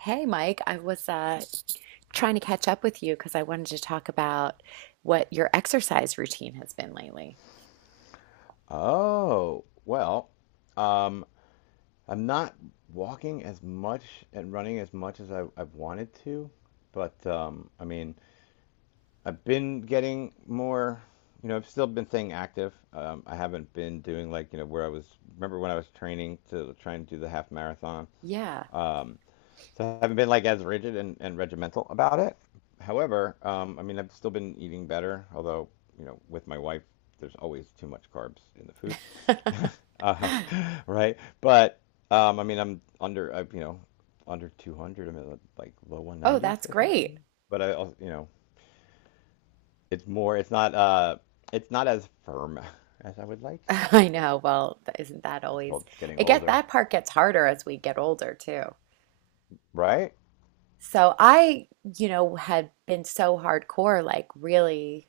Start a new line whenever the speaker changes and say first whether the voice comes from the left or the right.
right: Hey, Mike, I was trying to catch up with you because I wanted to talk about what your exercise routine has been lately.
left: Oh, well, um, I'm not walking as much and running as much as I've wanted to, but I've been getting more. I've still been staying active. I haven't been doing like, where I was, remember when I was training to try and do the half marathon?
right: Yeah.
left: Um. So I haven't been like as rigid and regimental about it. However, I've still been eating better, although, you know, with my wife, there's always too much carbs in the food. Uh, right? But I'm, you know, under 200. I'm at like low
right: Oh,
left: 190s,
right: that's
left: I think.
right: great.
left: But I also, you know, it's more, it's not, uh, it's not as firm as I would like.
right: I know. Well, isn't that
left: It's
right: always
left: called getting
right: it get
left: older,
right: that part gets harder as we get older too.
left: right?
right: So I had been so hardcore, like really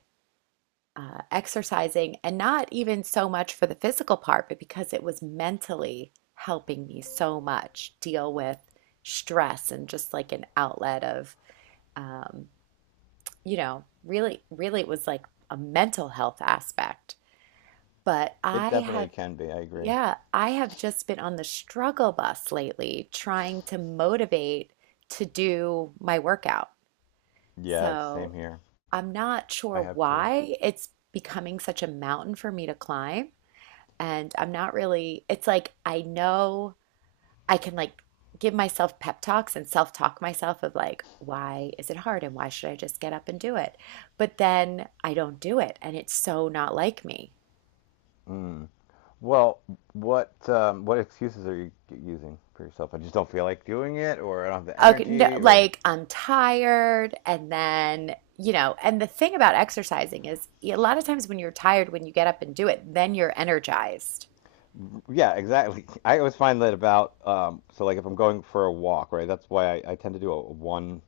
right: exercising and not even so much for the physical part, but because it was mentally helping me so much deal with stress and just like an outlet of um, really it was like a mental health aspect. But I
left: It definitely
right: have,
left: can be. I agree.
right: yeah, I have just been on the struggle bus lately trying to motivate to do my workout.
left: Yeah, same
right: So
left: here.
right: I'm not
left: I
right: sure
left: have too.
right: why it's becoming such a mountain for me to climb. And I'm not really, it's like I know. I can like give myself pep talks and self-talk myself of like, why is it hard and why should I just get up and do it? But then I don't do it and it's so not like me.
left: Mm. Well, what excuses are you using for yourself? I just don't feel like doing it, or I don't have the
right: Okay, no,
left: energy, or
right: like I'm tired and then, you know, and the thing about exercising is a lot of times when you're tired, when you get up and do it, then you're energized.
left: yeah, exactly. I always find that about so like if I'm going for a walk, right? That's why I tend to do a one,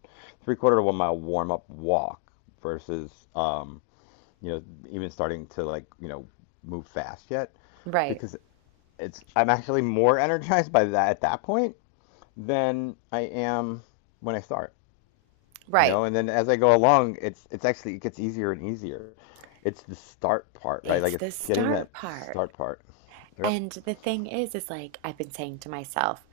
left: three quarter to 1 mile warm up walk versus you know even starting to like move fast yet
right: Right,
left: because it's I'm actually more energized by that at that point than I am when I start.
right: right.
left: And then as I go along, it's actually it gets easier and easier. It's the start part, right? Like
right: It's the
left: it's getting that
right: start part.
left: start part. Yep.
right: And the thing is like I've been saying to myself,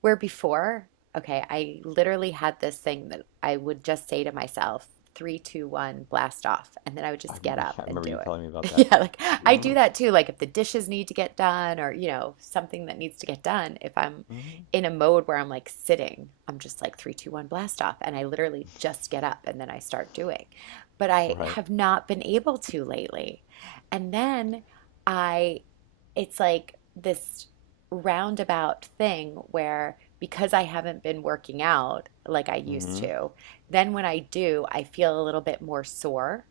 right: where before, okay, I literally had this thing that I would just say to myself, three, two, one, blast off. And then I would just get up
left: I
right: and
left: remember you
right: do it.
left: telling me about that.
right: Yeah, like I do
left: Mm-hmm.
right: that too. Like if the dishes need to get done or, you know, something that needs to get done, if I'm in a mode where I'm like sitting, I'm just like three, two, one, blast off. And I literally just get up and then I start doing. But I
left: Right.
right: have not been able to lately. And then I it's like this roundabout thing where because I haven't been working out like I used
left: Mm-hmm.
right: to, then when I do, I feel a little bit more sore.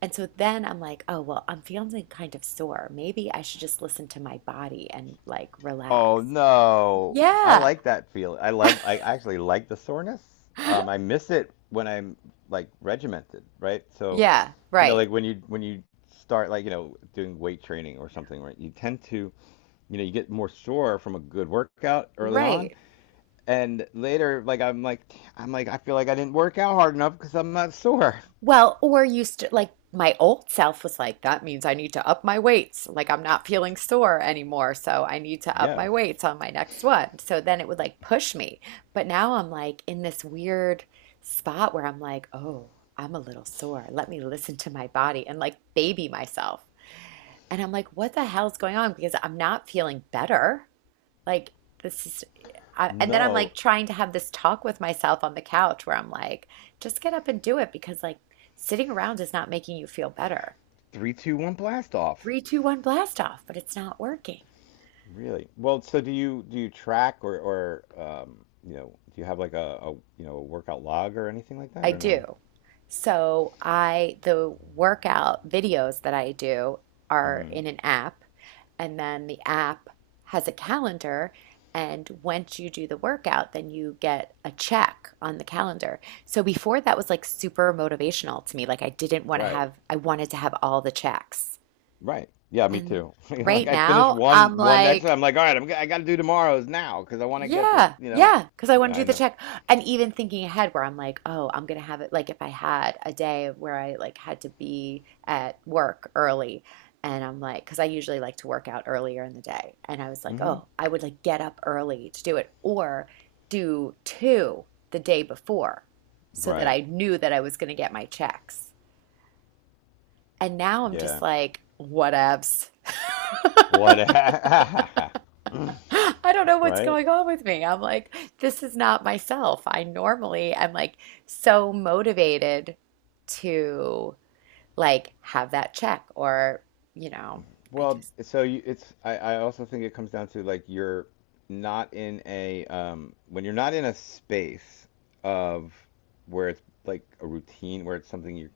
right: And so then I'm like, oh, well, I'm feeling kind of sore. Maybe I should just listen to my body and like
left: Oh
right: relax.
left: no, I
right: Yeah.
left: like that feel. I actually like the soreness. I miss it when I'm like regimented, right? So
right: Yeah.
left: you know,
right: Right.
left: like when you start, like you know, doing weight training or something, right? You tend to, you know, you get more sore from a good workout early on.
right: Right.
left: And later, like I'm like I feel like I didn't work out hard enough because I'm not sore.
right: Well, or you st like my old self was like, that means I need to up my weights. Like I'm not feeling sore anymore, so I need to up
left: Yeah.
right: my weights on my next one. So then it would like push me. But now I'm like in this weird spot where I'm like, oh, I'm a little sore. Let me listen to my body and like baby myself. And I'm like, what the hell's going on? Because I'm not feeling better. Like this is, and then I'm
left: No.
right: like trying to have this talk with myself on the couch where I'm like, just get up and do it because like sitting around is not making you feel better.
left: Three, two, one, blast off.
right: Three, two, one, blast off, but it's not working.
left: Really? Well, so do you track or you know, do you have like a you know a workout log or anything like that
right: I
left: or no?
right: do. So I the workout videos that I do
left: mm
right: are
left: hmm
right: in an app, and then the app has a calendar. And once you do the workout, then you get a check on the calendar. So before that was like super motivational to me. Like I didn't want to
left: Right.
right: have, I wanted to have all the checks.
left: Right. Yeah, me
right: And
left: too. Like
right: right
left: I finished
right: now I'm
left: one exercise.
right: like,
left: I'm like, all right, I got to do tomorrow's now because I want to get this. You know.
right: yeah, because I want
left: Yeah,
right: to
left: I
right: do the
left: know.
right: check. And even thinking ahead where I'm like, oh, I'm gonna have it like if I had a day where I like had to be at work early and I'm like, because I usually like to work out earlier in the day. And I was
left: Mm
right: like,
left: hmm
right: oh, I would like get up early to do it or do two the day before so that
left: Right.
right: I knew that I was gonna get my checks. And now I'm just
left: Yeah.
right: like, whatevs.
left: What?
right: I don't know what's
left: Right.
right: going on with me. I'm like, this is not myself. I normally am like so motivated to like have that check or, you know, I
left: Well,
right: just,
left: it's I also think it comes down to like you're not in a when you're not in a space of where it's like a routine where it's something you're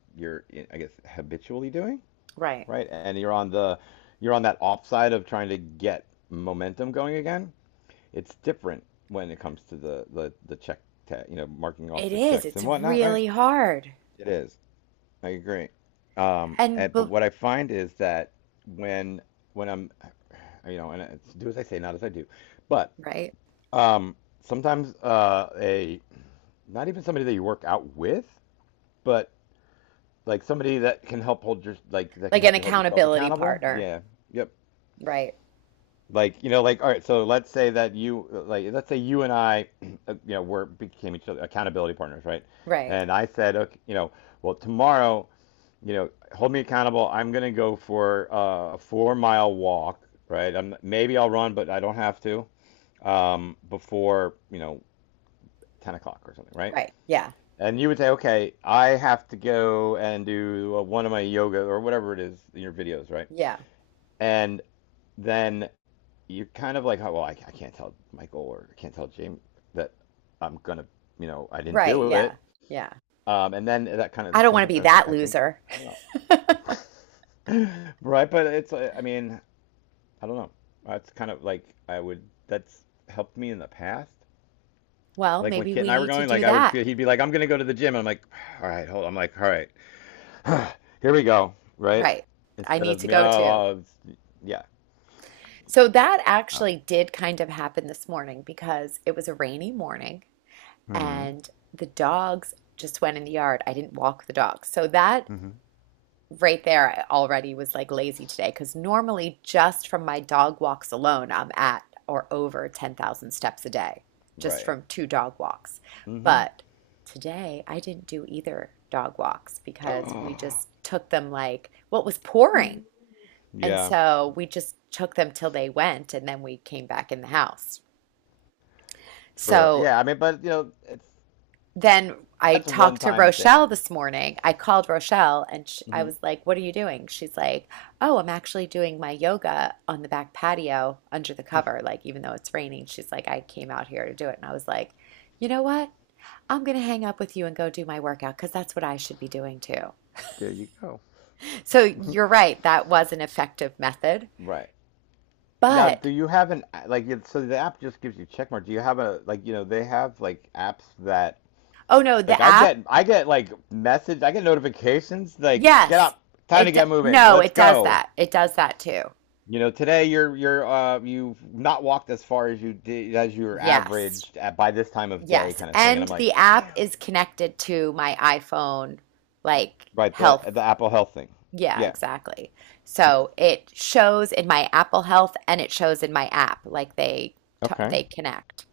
left: you're I guess habitually doing,
right: right.
left: right? And you're on the you're on that offside of trying to get momentum going again. It's different when it comes to the check tag, you know, marking off
right: It
left: the
right: is.
left: checks
right: It's
left: and whatnot, right?
right: really hard.
left: It is. I agree.
right: And,
left: But what I find is that when when I'm you know, and it's do as I say, not as I do. But
right: right.
left: um, sometimes a not even somebody that you work out with, but like somebody that can help hold your like that can
right: Like an
left: help you hold yourself
right: accountability
left: accountable.
right: partner.
left: Yeah. Yep.
right: Right.
left: Like, you know, like all right, so let's say that you like let's say you and I you know, we're became each other accountability partners, right?
right: Right.
left: And I said, okay, you know, well, tomorrow, you know, hold me accountable. I'm going to go for a 4-mile walk, right? I'm maybe I'll run, but I don't have to. Before you know 10 o'clock or something, right?
right: Right. Yeah.
left: And you would say, okay, I have to go and do one of my yoga or whatever it is in your videos, right?
right: Yeah.
left: And then you're kind of like, oh, well, I can't tell Michael or I can't tell James that I'm gonna, you know, I didn't
right: Right.
left: do
right: Yeah.
left: it.
right: Yeah.
left: And then that kind
right: I
left: of
right: don't want to be
left: sometimes
right: that
left: I think
right: loser.
left: I don't know, right? But it's, I mean, I don't know. That's kind of like I would. That's helped me in the past.
right: Well,
left: Like when
right: maybe
left: Kit and
right: we
left: I were
right: need to
left: going, like
right: do
left: I would
right: that.
left: feel he'd be like, "I'm gonna go to the gym." I'm like, "All right, hold." On. I'm like, "All right, here we go." Right?
right: Right. I
left: Instead
right: need
left: of
right: to
left: me,
right: go too.
left: yeah.
right: So that
left: Oh.
right: actually did kind of happen this morning because it was a rainy morning
left: Hmm.
right: and the dogs just went in the yard. I didn't walk the dogs. So that
left: Hmm.
right: right there I already was like lazy today because normally just from my dog walks alone, I'm at or over 10,000 steps a day just
left: Right.
right: from two dog walks.
left: Hmm.
right: But today I didn't do either dog walks because we
left: Oh.
right: just took them like what was pouring. And
left: Yeah.
right: so we just took them till they went, and then we came back in the house.
left: True.
right: So
left: Yeah. I mean, but you know, it's
right: then I
left: that's a
right: talked to
left: one-time
right: Rochelle
left: thing.
right: this morning. I called Rochelle and sh I
left: Hmm.
right: was like, "What are you doing?" She's like, "Oh, I'm actually doing my yoga on the back patio under the cover." Like, even though it's raining, she's like, "I came out here to do it." And I was like, "You know what? I'm going to hang up with you and go do my workout because that's what I should be doing too."
left: There you go.
right: So you're right. That was an effective method.
left: Right. Now, do
right: But
left: you have an like? So the app just gives you check mark. Do you have a like? You know, they have like apps that
right: oh no,
left: like
right: the
left: I
right: app.
left: get I get like message I get notifications like get
right: Yes.
left: up, time to get moving,
right: No,
left: let's
right: it does
left: go,
right: that. It does that too.
left: you know, today you're uh, you've not walked as far as you did as you were
right: Yes.
left: averaged at by this time of day
right: Yes.
left: kind of thing, and
right: And
left: I'm like
right: the app
left: damn
right: is connected to my iPhone like
left: right the
right: health.
left: the Apple Health thing,
right: Yeah,
left: yeah,
right: exactly. So it shows in my Apple Health and it shows in my app like
left: okay,
right: they connect.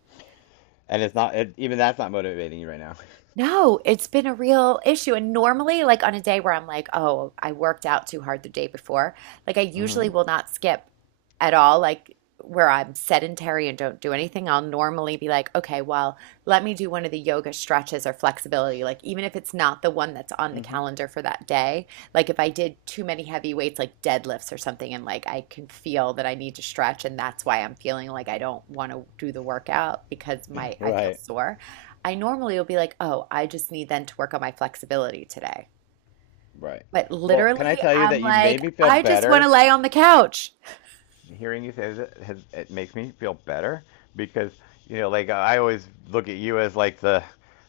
left: and it's not it, even that's not motivating you right now.
right: No, it's been a real issue. And normally, like on a day where I'm like, oh, I worked out too hard the day before, like I usually
left: Mm-hmm.
right: will not skip at all. Like where I'm sedentary and don't do anything, I'll normally be like, okay, well, let me do one of the yoga stretches or flexibility. Like even if it's not the one that's on the
left: Mm-hmm.
right: calendar for that day, like if I did too many heavy weights, like deadlifts or something, and like I can feel that I need to stretch, and that's why I'm feeling like I don't want to do the workout because my I feel
left: Right.
right: sore. I normally will be like, oh, I just need then to work on my flexibility today.
left: Right.
right: But
left: Well, can I
right: literally,
left: tell you
right: I'm
left: that you
right: like,
left: made me feel
right: I just want to
left: better?
right: lay on the couch.
left: Hearing you say that has, It makes me feel better because you know, I always look at you as like the,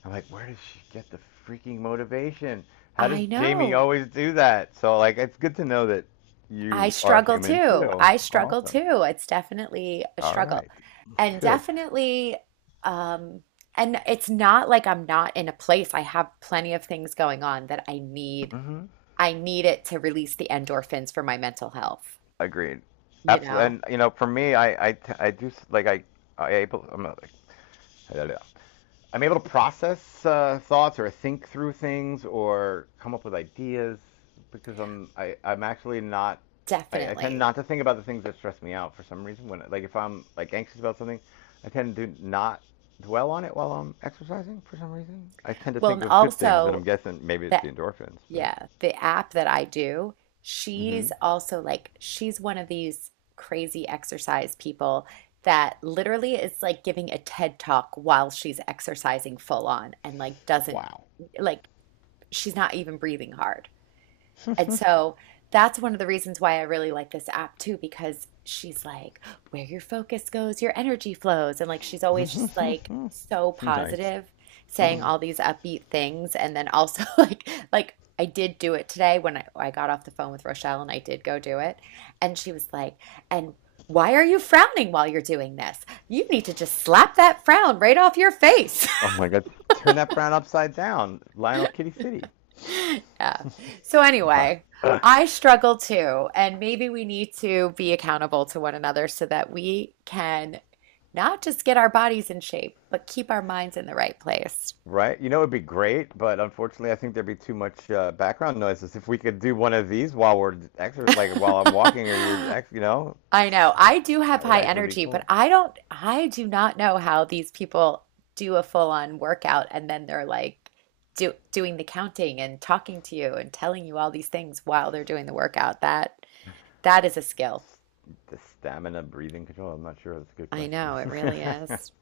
left: I'm like where does she get the freaking motivation? How does
right: I
left: Jamie
right: know.
left: always do that? So like it's good to know that
right: I
left: you are
right: struggle
left: human
right: too.
left: too.
right: I struggle
left: Awesome.
right: too. It's definitely a
left: All
right: struggle.
left: right.
right: And
left: Good.
right: definitely, um, and it's not like I'm not in a place. I have plenty of things going on that I need.
left: Hmm.
right: I need it to release the endorphins for my mental health,
left: Agreed.
right: you
left: Absolutely.
right: know?
left: And you know for me I do like I'm not, I'm able to process thoughts or think through things or come up with ideas because I'm actually not. I tend
right: Definitely.
left: not to think about the things that stress me out for some reason when like if I'm like anxious about something. I tend to not dwell on it while I'm exercising, for some reason I tend to
right: Well,
left: think
right: and
left: of good things, and I'm
right: also
left: guessing maybe it's
right: the
left: the endorphins but
right: Yeah, the app that I do,
left: Mm-hmm.
right: she's also like, she's one of these crazy exercise people that literally is like giving a TED talk while she's exercising full on and like doesn't,
left: Wow.
right: like, she's not even breathing hard. And so that's one of the reasons why I really like this app too, because she's like, where your focus goes, your energy flows. And like, she's always just like so
left: Nice.
right: positive, saying all these upbeat things. And then also like I did do it today when I got off the phone with Rochelle and I did go do it. And she was like, and why are you frowning while you're doing this? You need to just slap that frown right off your face.
left: Oh my god, turn that brown upside down, Lionel Kitty City.
right: Yeah. So
left: Wow.
right: anyway, I struggle too, and maybe we need to be accountable to one another so that we can not just get our bodies in shape, but keep our minds in the right place.
left: Right? You know, it'd be great, but unfortunately, I think there'd be too much background noises. If we could do one of these while we're exer like while I'm walking or you know,
right: I know. I do have
left: that would
right: high
left: actually be
right: energy, but
left: cool.
right: I don't, I do not know how these people do a full-on workout and then they're like doing the counting and talking to you and telling you all these things while they're doing the workout. That is a skill.
left: The stamina breathing control, I'm not sure. That's a good
right: I
left: question.
right: know, it really is.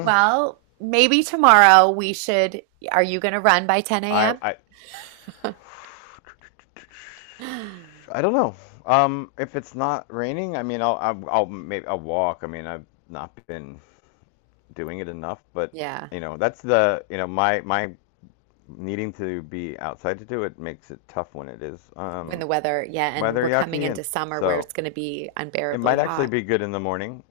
right: Well, maybe tomorrow we should. Are you going to run by 10
left: I
right: a.m.?
left: I I don't know. If it's not raining, I mean, I'll maybe I'll walk. I mean, I've not been doing it enough, but
right: Yeah,
left: you know, that's the you know my needing to be outside to do it makes it tough when it is.
right: when the weather, yeah, and
left: Weather
right: we're coming
left: yucky, and
right: into summer where
left: so
right: it's going to be
left: it might
right: unbearably
left: actually
right: hot.
left: be good in the morning.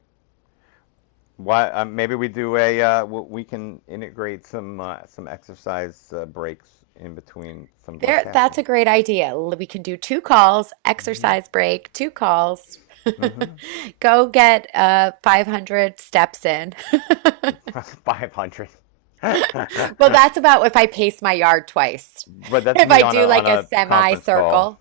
left: Why? Maybe we do a. We can integrate some exercise breaks in between some of our
right: There, that's
left: tasking.
right: a great idea. We can do two calls, exercise break, two calls.
left: Mm-hmm.
right: Go get 500 steps in.
left: 500.
right: Well, that's about if I pace my yard twice.
left: But that's
right: If
left: me
right: I do like
left: on
right: a
left: a conference call,
right: semicircle.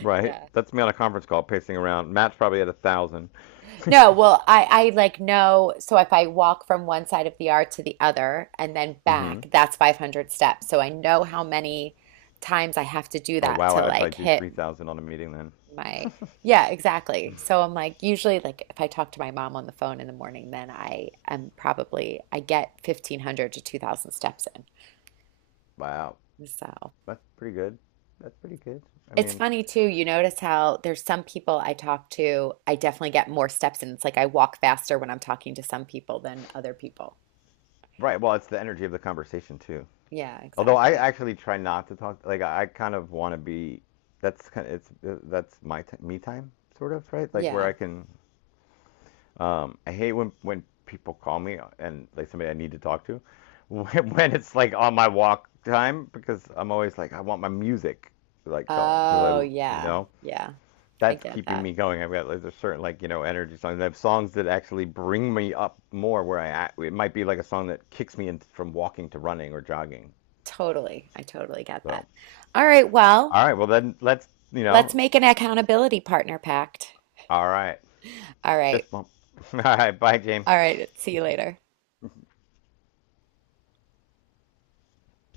left: right?
right: Yeah.
left: That's me on a conference call pacing around. Matt's probably at 1,000.
right: No, well, I like know. So if I walk from one side of the yard to the other and then
left: Mm-hmm.
right: back, that's 500 steps. So I know how many times I have to do
left: Oh
right: that
left: wow,
right: to
left: I'd probably
right: like
left: do three
right: hit
left: thousand on a meeting then.
right: my, yeah, exactly. So I'm like, usually, like if I talk to my mom on the phone in the morning, then I am probably, I get 1,500 to 2,000 steps
left: Wow,
right: in. So
left: that's pretty good. That's pretty good. I
right: it's
left: mean,
right: funny too. You notice how there's some people I talk to, I definitely get more steps in. It's like I walk faster when I'm talking to some people than other people.
left: right. Well, it's the energy of the conversation too.
right: Yeah,
left: Although I
right: exactly.
left: actually try not to talk. Like I kind of want to be. That's kind of, it's that's my t me time sort of right. Like where I
right: Yeah.
left: can. I hate when people call me and like somebody I need to talk to, when it's like on my walk time because I'm always like I want my music like going because I
right: Oh,
left: you
right: yeah.
left: know
right: Yeah. I
left: that's
right: get
left: keeping
right: that.
left: me going. I've got like, there's certain like you know energy songs. I have songs that actually bring me up more. Where I at. It might be like a song that kicks me in from walking to running or jogging.
right: Totally. I totally get that.
left: So
right: All right. Well,
left: all right, well then let's you
right: let's
left: know
right: make an accountability partner pact.
left: all right
right: All right.
left: fist bump. All right, bye James.
right: All right. See you later.